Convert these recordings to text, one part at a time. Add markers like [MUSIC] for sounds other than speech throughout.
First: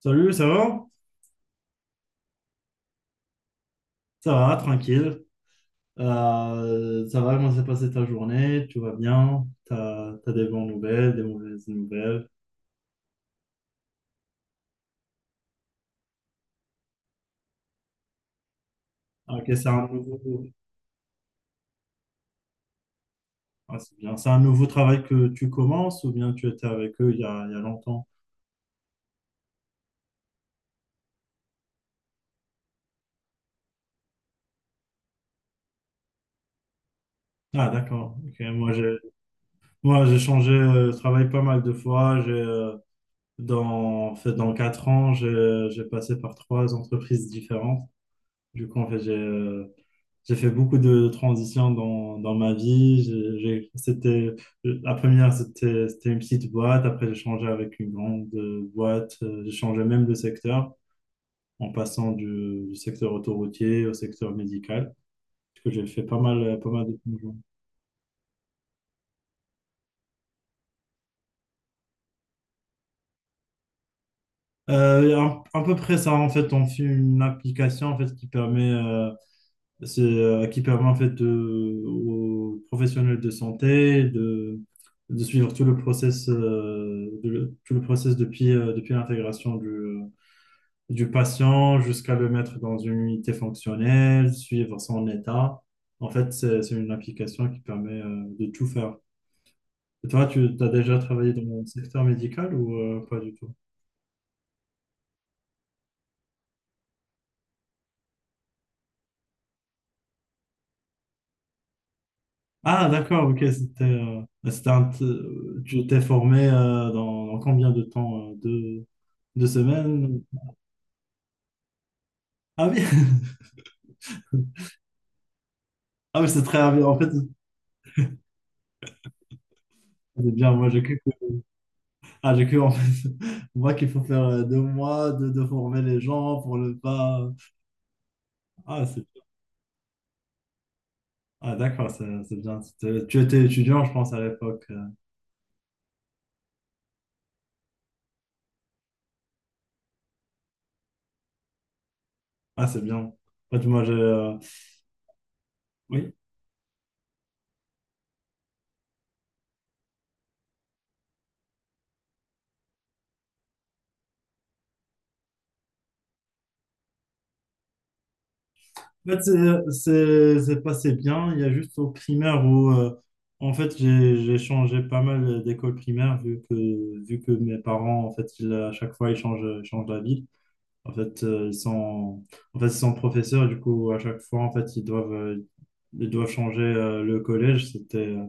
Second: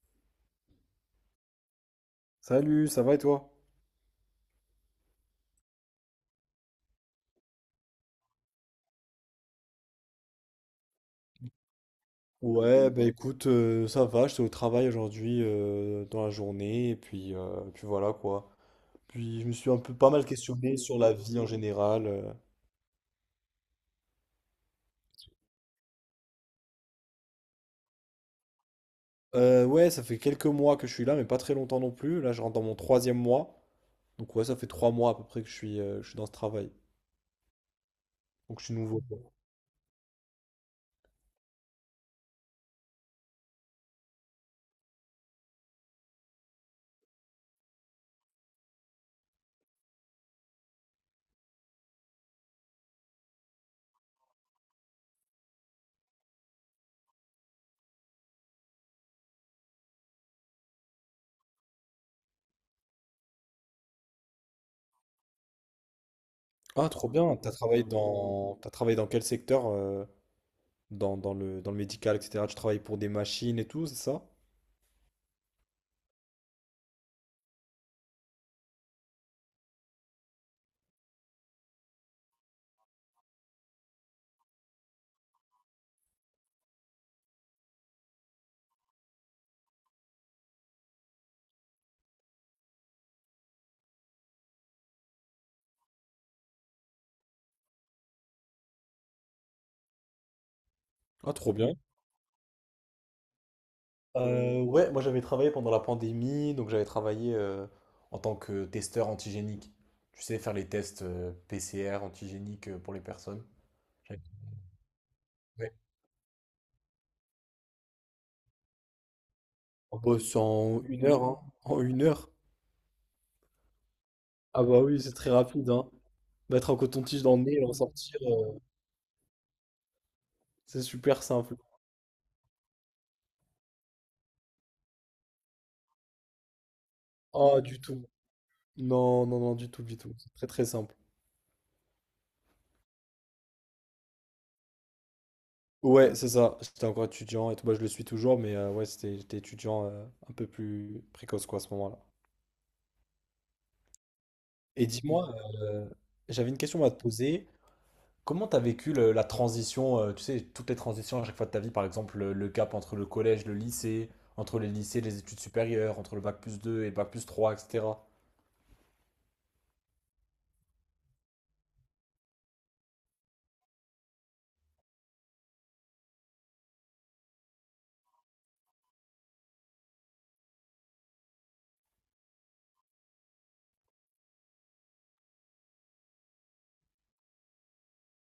Salut, ça va? Salut, ça va et toi? Ça va, tranquille. Ça va, comment s'est passée ta journée? Tout va bien? T'as des bonnes nouvelles, des mauvaises nouvelles? Ouais, bah écoute, ça va, j'étais au travail aujourd'hui dans la journée, et puis, puis voilà quoi. Ah, Puis ok, je me c'est suis un un peu pas mal questionné sur la vie en général. C'est bien. C'est un nouveau travail que tu commences ou bien tu étais avec eux il y a longtemps? Ouais, ça fait quelques mois que je suis là, mais pas très longtemps non plus. Là, je rentre dans mon troisième mois. Donc ouais, ça fait trois mois à peu près que je suis dans ce travail. Ah, d'accord. Ok, Donc je suis nouveau, quoi. J'ai changé de travail pas mal de fois. En fait, dans quatre ans, j'ai passé par trois entreprises différentes. Du coup, en fait, j'ai fait beaucoup de transitions dans ma vie. La première, c'était une petite boîte. Après, j'ai changé avec une grande boîte. J'ai changé même de secteur en passant du secteur autoroutier au secteur médical. Parce que j'ai fait pas mal Ah, de trop bien. changements. T'as travaillé dans quel secteur? Dans le médical, etc. Tu travailles pour des machines et tout, c'est ça? À peu près ça, en fait, on fait une application en fait, qui permet qui permet en fait aux professionnels de santé, de suivre tout le process, tout le process depuis l'intégration du patient jusqu'à le mettre dans une unité fonctionnelle, suivre son état. En fait, c'est une application qui permet, de tout faire. Et toi, tu as déjà Ah, travaillé dans trop le bien. secteur médical ou, pas du tout? Ouais, moi j'avais travaillé pendant la pandémie, donc j'avais travaillé en tant que testeur antigénique. Tu sais, faire les tests PCR antigéniques Ah, pour les d'accord, ok, personnes. J'avais- Ouais. tu t'es formé dans combien de temps? Deux En semaines? bosse en une heure, hein. En une heure. Ah oui, Ah [LAUGHS] bah oui, c'est très rapide, hein. ah oui, c'est très Mettre un rapide. En fait, coton-tige dans le nez et le ressortir, c'est bien, moi j'ai c'est cru que, super simple. ah, j'ai cru en fait, [LAUGHS] moi qu'il faut faire deux mois de former les gens pour ne pas... Ah, du tout. Ah, c'est, Non, non, non, du tout, du tout. C'est très très simple. ah d'accord, c'est bien. Tu étais étudiant, je pense, à l'époque. Ouais, c'est ça. J'étais encore étudiant et tout. Bah, je le suis toujours, mais ouais, j'étais étudiant un peu plus précoce quoi à ce moment-là. Ah, c'est bien. En fait, moi, j'ai... Et dis-moi, euh, Oui, j'avais une question à te poser. Comment tu as vécu la transition, tu sais, toutes les transitions à chaque fois de ta vie, par exemple le cap entre le collège, le lycée, entre les lycées, les études supérieures, entre le bac plus 2 et bac plus 3, etc. En fait, c'est passé bien. Il y a juste au primaire où en fait, j'ai changé pas mal d'école primaire vu que mes parents, en fait, à chaque fois, ils changent la ville. En fait, euh, ils sont, en fait, ils sont professeurs. Du coup, à chaque fois, en fait, ils doivent changer, le collège.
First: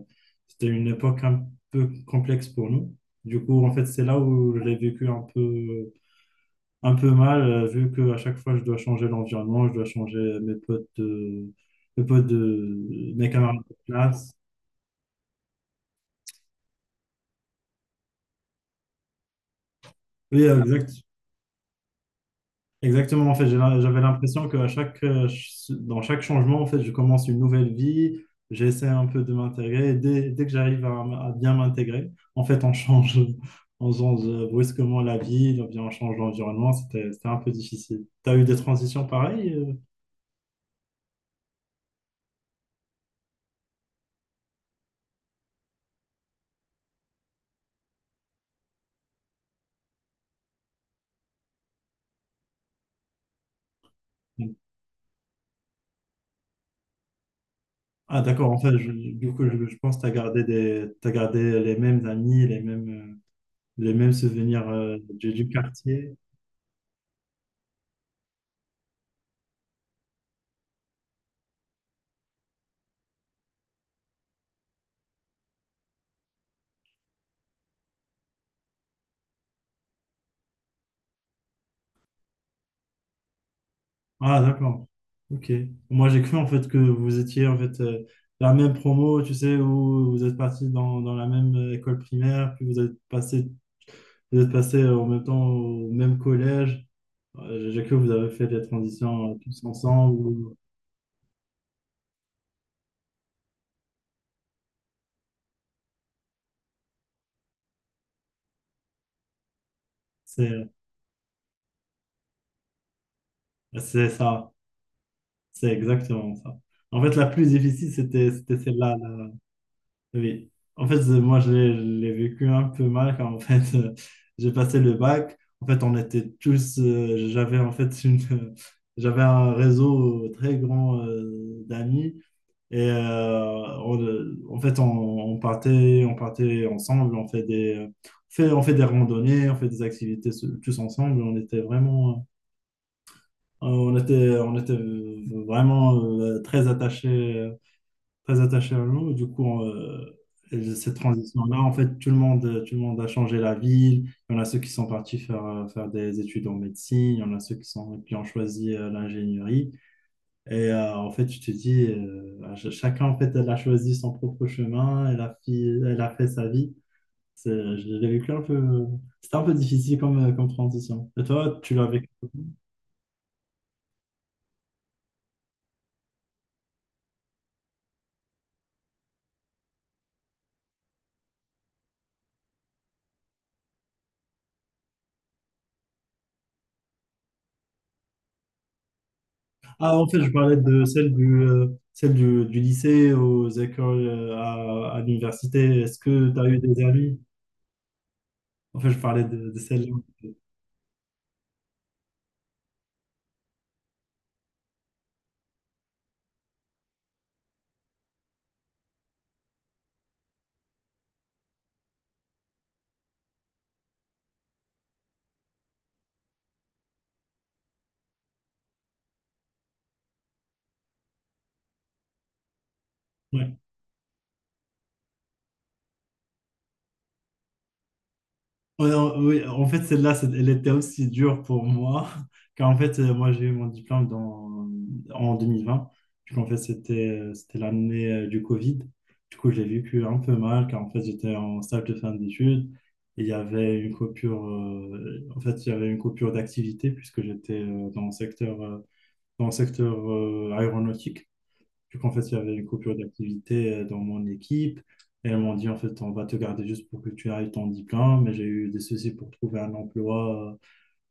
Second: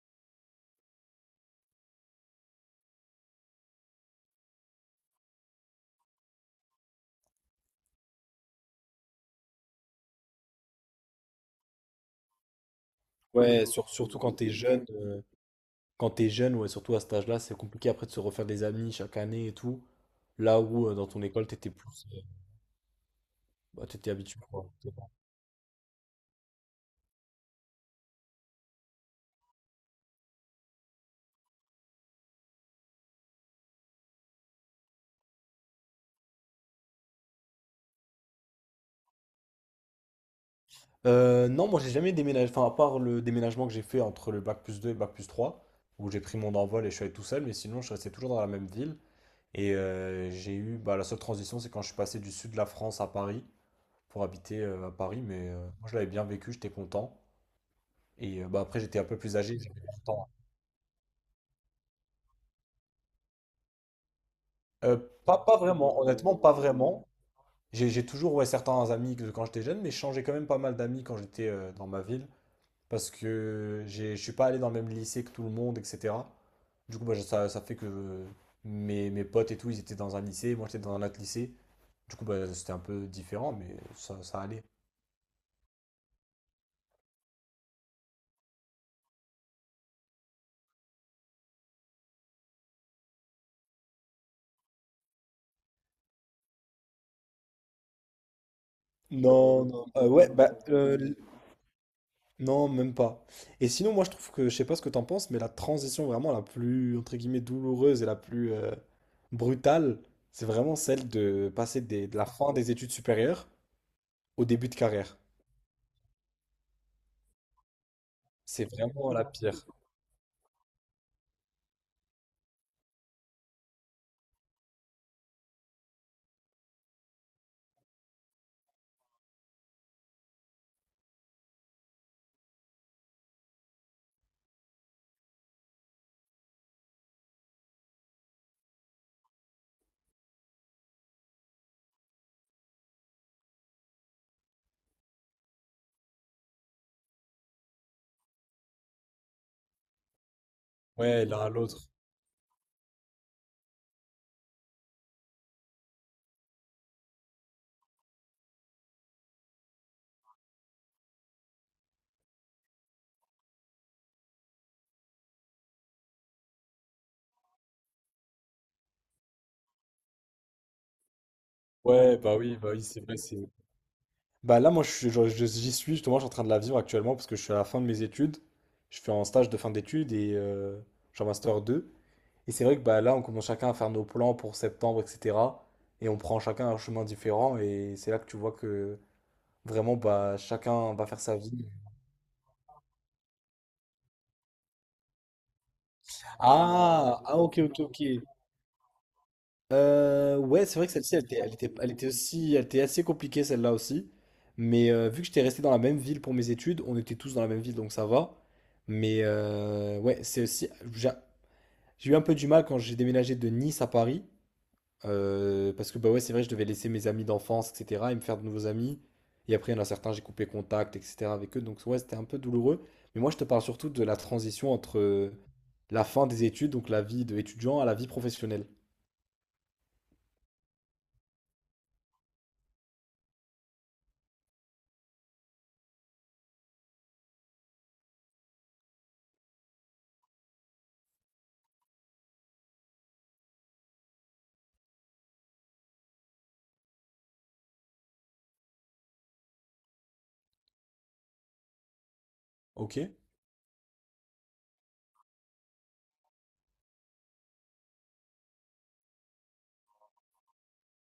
C'était une époque un peu complexe pour nous. Du coup, en fait, c'est là où je l'ai vécu un peu mal, vu que à chaque fois, je dois changer l'environnement, je dois changer mes camarades Ouais, de surtout classe. Quand t'es jeune, ouais, surtout à cet âge-là, c'est compliqué après de se refaire des amis chaque année et tout. Oui, Là où dans ton école, t'étais plus, exactement. En fait, j'avais t'étais habitué, l'impression que quoi. à chaque, dans chaque changement, en fait, je commence une nouvelle vie. J'essaie un peu de m'intégrer. Et dès que j'arrive à, à bien m'intégrer, en fait, on change, [LAUGHS] on change brusquement la vie, on change l'environnement. C'était un peu difficile. T'as eu des transitions pareilles? Non, moi j'ai jamais déménagé, enfin à part le déménagement que j'ai fait entre le bac plus 2 et le bac plus 3, où j'ai pris mon envol et je suis allé tout seul, mais sinon je restais toujours dans la même ville. Et j'ai eu, bah, la seule transition, c'est quand je suis passé du sud de la France à Paris pour habiter à Paris, mais moi je l'avais bien vécu, j'étais content. Ah Et d'accord, en bah, fait, après je, j'étais un peu du plus coup, âgé, je j'avais pense que tu as 20 ans. gardé des, t'as gardé les mêmes amis, les mêmes souvenirs Euh, Pas, du pas vraiment, quartier. honnêtement, pas vraiment. J'ai toujours ouais, certains amis que quand j'étais jeune, mais je changeais quand même pas mal d'amis quand j'étais dans ma ville. Parce que je suis pas allé dans le même lycée que tout le monde, etc. Du coup, bah, ça fait que mes potes et tout, ils étaient dans un lycée, moi j'étais dans un autre lycée. Du coup, bah, c'était un peu différent, mais ça Ah allait. d'accord, ok. Moi, j'ai cru en fait que vous étiez en fait la même promo, tu sais, où vous êtes partis dans la même école primaire, puis vous êtes passé en même temps au même collège. J'ai cru que vous avez fait des transitions tous Non, non, ouais, ensemble. Non, même pas. Et sinon, moi, je trouve que, je sais pas ce que t'en penses, mais la transition vraiment la plus, entre guillemets, douloureuse et la plus brutale, c'est C'est vraiment celle de passer de la fin des études supérieures c'est au ça. début de carrière. C'est exactement ça. En fait, la plus difficile, c'était C'est celle-là. vraiment la Là. pire. Oui. En fait, je l'ai vécu un peu mal quand en fait, [LAUGHS] j'ai passé le bac. En fait, on était tous. J'avais en fait [LAUGHS] j'avais un réseau très grand d'amis. En fait, on partait ensemble. On fait des randonnées, on fait des activités tous ensemble. On était vraiment très attachée à l'eau. Et cette Ouais, l'un à transition-là, en l'autre. fait, tout le monde a changé la ville. Il y en a ceux qui sont partis faire des études en médecine. Il y en a ceux qui qui ont choisi l'ingénierie. En fait, je te dis, chacun, en fait, elle a choisi son propre chemin. Elle a fait sa vie. C'est- Je l'ai vécu un peu... C'était un peu difficile comme, comme transition. Et toi, tu l'as vécu? Ouais, bah oui, c'est vrai, c'est... Bah là, moi, je suis- je- j'y suis, justement, je suis en train de la vivre actuellement parce que je suis à la fin de mes études. Je fais un stage de fin d'études et je suis en master deux. Et c'est vrai que bah, là, on commence chacun à faire nos plans pour septembre, etc. Et on prend chacun un chemin différent et c'est là que tu vois que vraiment, Ah, en fait, je bah, parlais de chacun va faire sa vie. celle du lycée aux écoles, à l'université. Est-ce que tu as eu des amis? Ah, ah, ok, ok, ok. En fait, je parlais de celle-là. Ouais, c'est vrai que celle-ci, elle était assez compliquée celle-là aussi. Mais vu que j'étais resté dans la même ville pour mes études, on était tous dans la même ville, donc ça va. Mais ouais, j'ai eu un peu du mal quand j'ai déménagé de Nice à Paris, parce que bah ouais, c'est vrai, je devais laisser mes amis d'enfance, etc., et me faire de nouveaux amis. Et après, il y en a certains, j'ai coupé contact, etc. avec eux, donc ouais, c'était un peu douloureux. Mais moi, je te Ouais. parle surtout de la transition entre la fin des études, donc la vie d'étudiant, à la vie professionnelle. Oui, en fait, elle était aussi dure pour moi, [LAUGHS] car en fait, j'ai eu mon diplôme en 2020. Du coup, en fait, c'était l'année du Covid. Du coup, j'ai vécu un peu mal, car en fait, j'étais en stage de fin d'études. Et il y avait une en fait, il y avait une coupure d'activité, puisque j'étais dans le secteur aéronautique. Vu qu'en fait, il y avait une coupure Ok? d'activité dans mon équipe. Et elles m'ont dit, en fait, on va te garder juste pour que tu ailles ton diplôme. Mais j'ai eu des soucis pour trouver un emploi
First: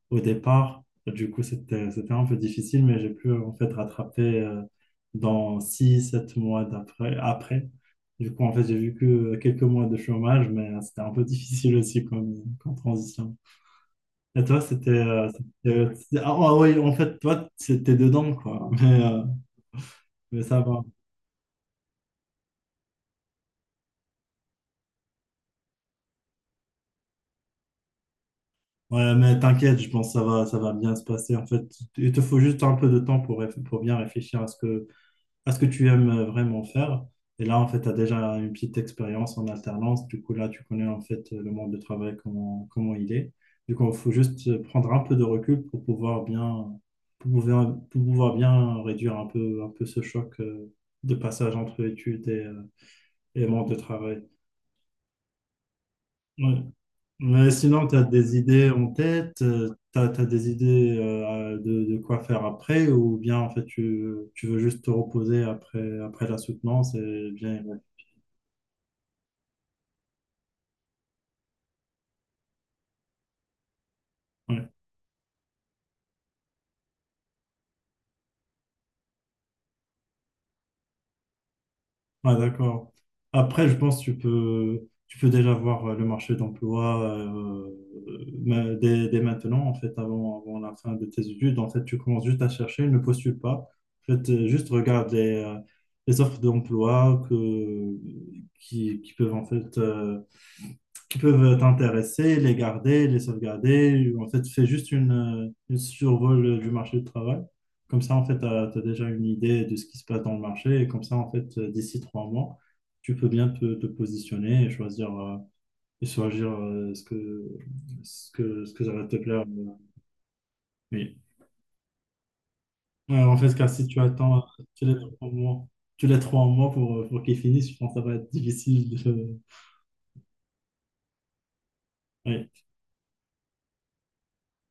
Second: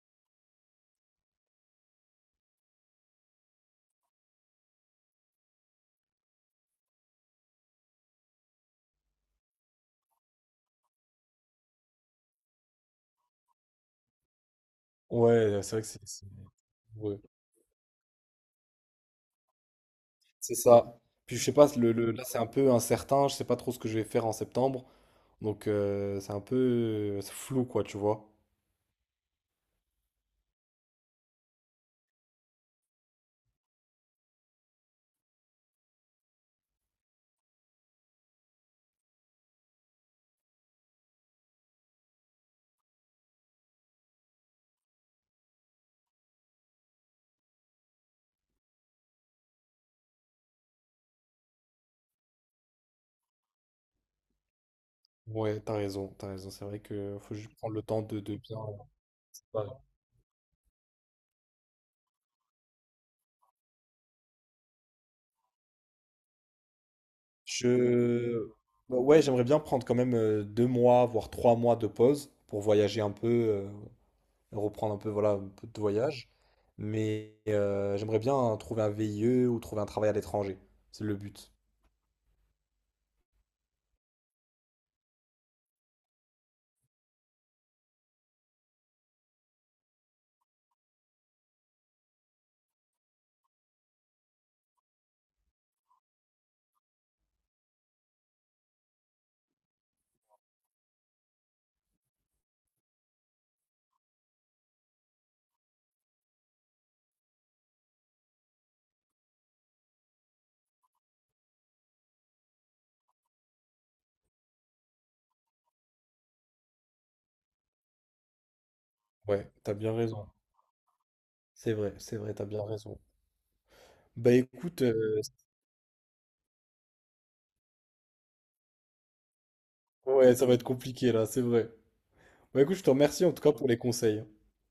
au départ. Du coup, c'était un peu difficile, mais j'ai pu, en fait, rattraper dans six sept mois après. Du coup, en fait, j'ai vu que quelques mois de chômage, mais c'était un peu [LAUGHS] difficile aussi comme, comme transition. Et toi, Ouais, c'est vrai que c'est c'est ouais, en fait, ouais, toi, c'était dedans, quoi. Mais c'est ça va. ça. Puis je sais pas, là c'est un peu incertain, je sais pas trop ce que je vais faire en septembre. Donc c'est un peu c'est flou quoi, tu vois. Ouais, mais t'inquiète, je pense que ça va bien se passer. En fait, il te faut juste un peu de temps pour, pour bien réfléchir à ce que tu aimes vraiment faire. Et là, en fait, tu as déjà une petite expérience en alternance. Du coup, là, tu connais en fait le monde de travail, comment il est. Du coup, il faut juste prendre un peu de recul pour pouvoir bien, pour pouvoir bien réduire un peu ce choc de passage entre études et monde de travail. Ouais, t'as raison, t'as raison. Ouais. C'est vrai que faut Mais juste prendre le sinon, tu temps as des de bien. idées en tête, Ouais. Des idées de quoi faire après, ou bien en fait tu veux juste te reposer après la soutenance et bien. Ouais, Je Bah ouais, j'aimerais bien prendre quand même deux mois, voire trois mois de pause pour voyager un peu, ouais, reprendre un peu, voilà, un peu de voyage. Mais j'aimerais bien trouver un VIE ou trouver un travail à l'étranger. C'est le but. ah, d'accord. Après, je pense que tu peux déjà voir le marché d'emploi mais dès maintenant, en fait, avant la fin de tes études. En fait, tu commences juste à chercher, ne postule pas. En fait, juste regarde les offres d'emploi que, qui peuvent en fait, qui peuvent t'intéresser, les garder, les sauvegarder. En fait, fais juste une survol du marché du travail. Comme ça, en fait, tu as, déjà une idée de ce qui se passe dans le marché. Et comme ça, en fait, d'ici trois mois, tu peux bien te positionner et choisir, ce que, ce que ça va te plaire. Ouais, t'as bien raison. Oui. C'est vrai, t'as bien raison. Ouais, en fait, car si tu Bah attends écoute, tous les trois mois, tu les trois mois pour qu'ils finissent, je pense que ça va être difficile de... ouais, ça va être compliqué là, c'est vrai. ouais. Bah écoute, je te remercie en tout cas pour les conseils.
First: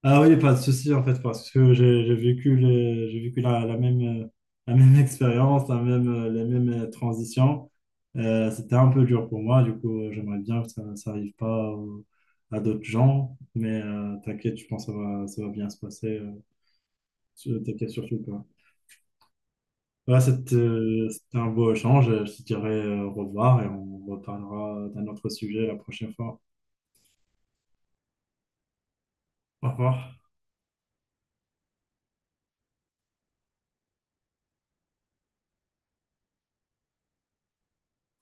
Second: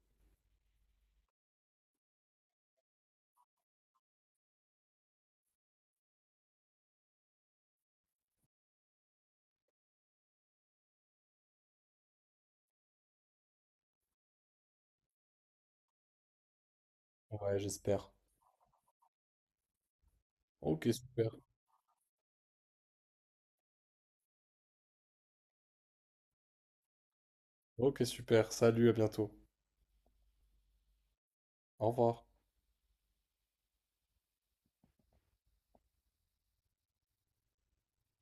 Ah oui, pas de souci en fait, parce que j'ai vécu la même [LAUGHS] expérience, les mêmes transitions. C'était un peu dur pour moi, du coup, j'aimerais bien que ça arrive pas à d'autres gens, mais t'inquiète, je pense que ça va bien se passer. Ouais, T'inquiète j'espère. surtout pas. Voilà, Ok, super. c'était un beau échange. Je te dirai au revoir et on reparlera d'un autre sujet la prochaine fois. Ok, super. Salut, à bientôt. Au revoir. Au revoir.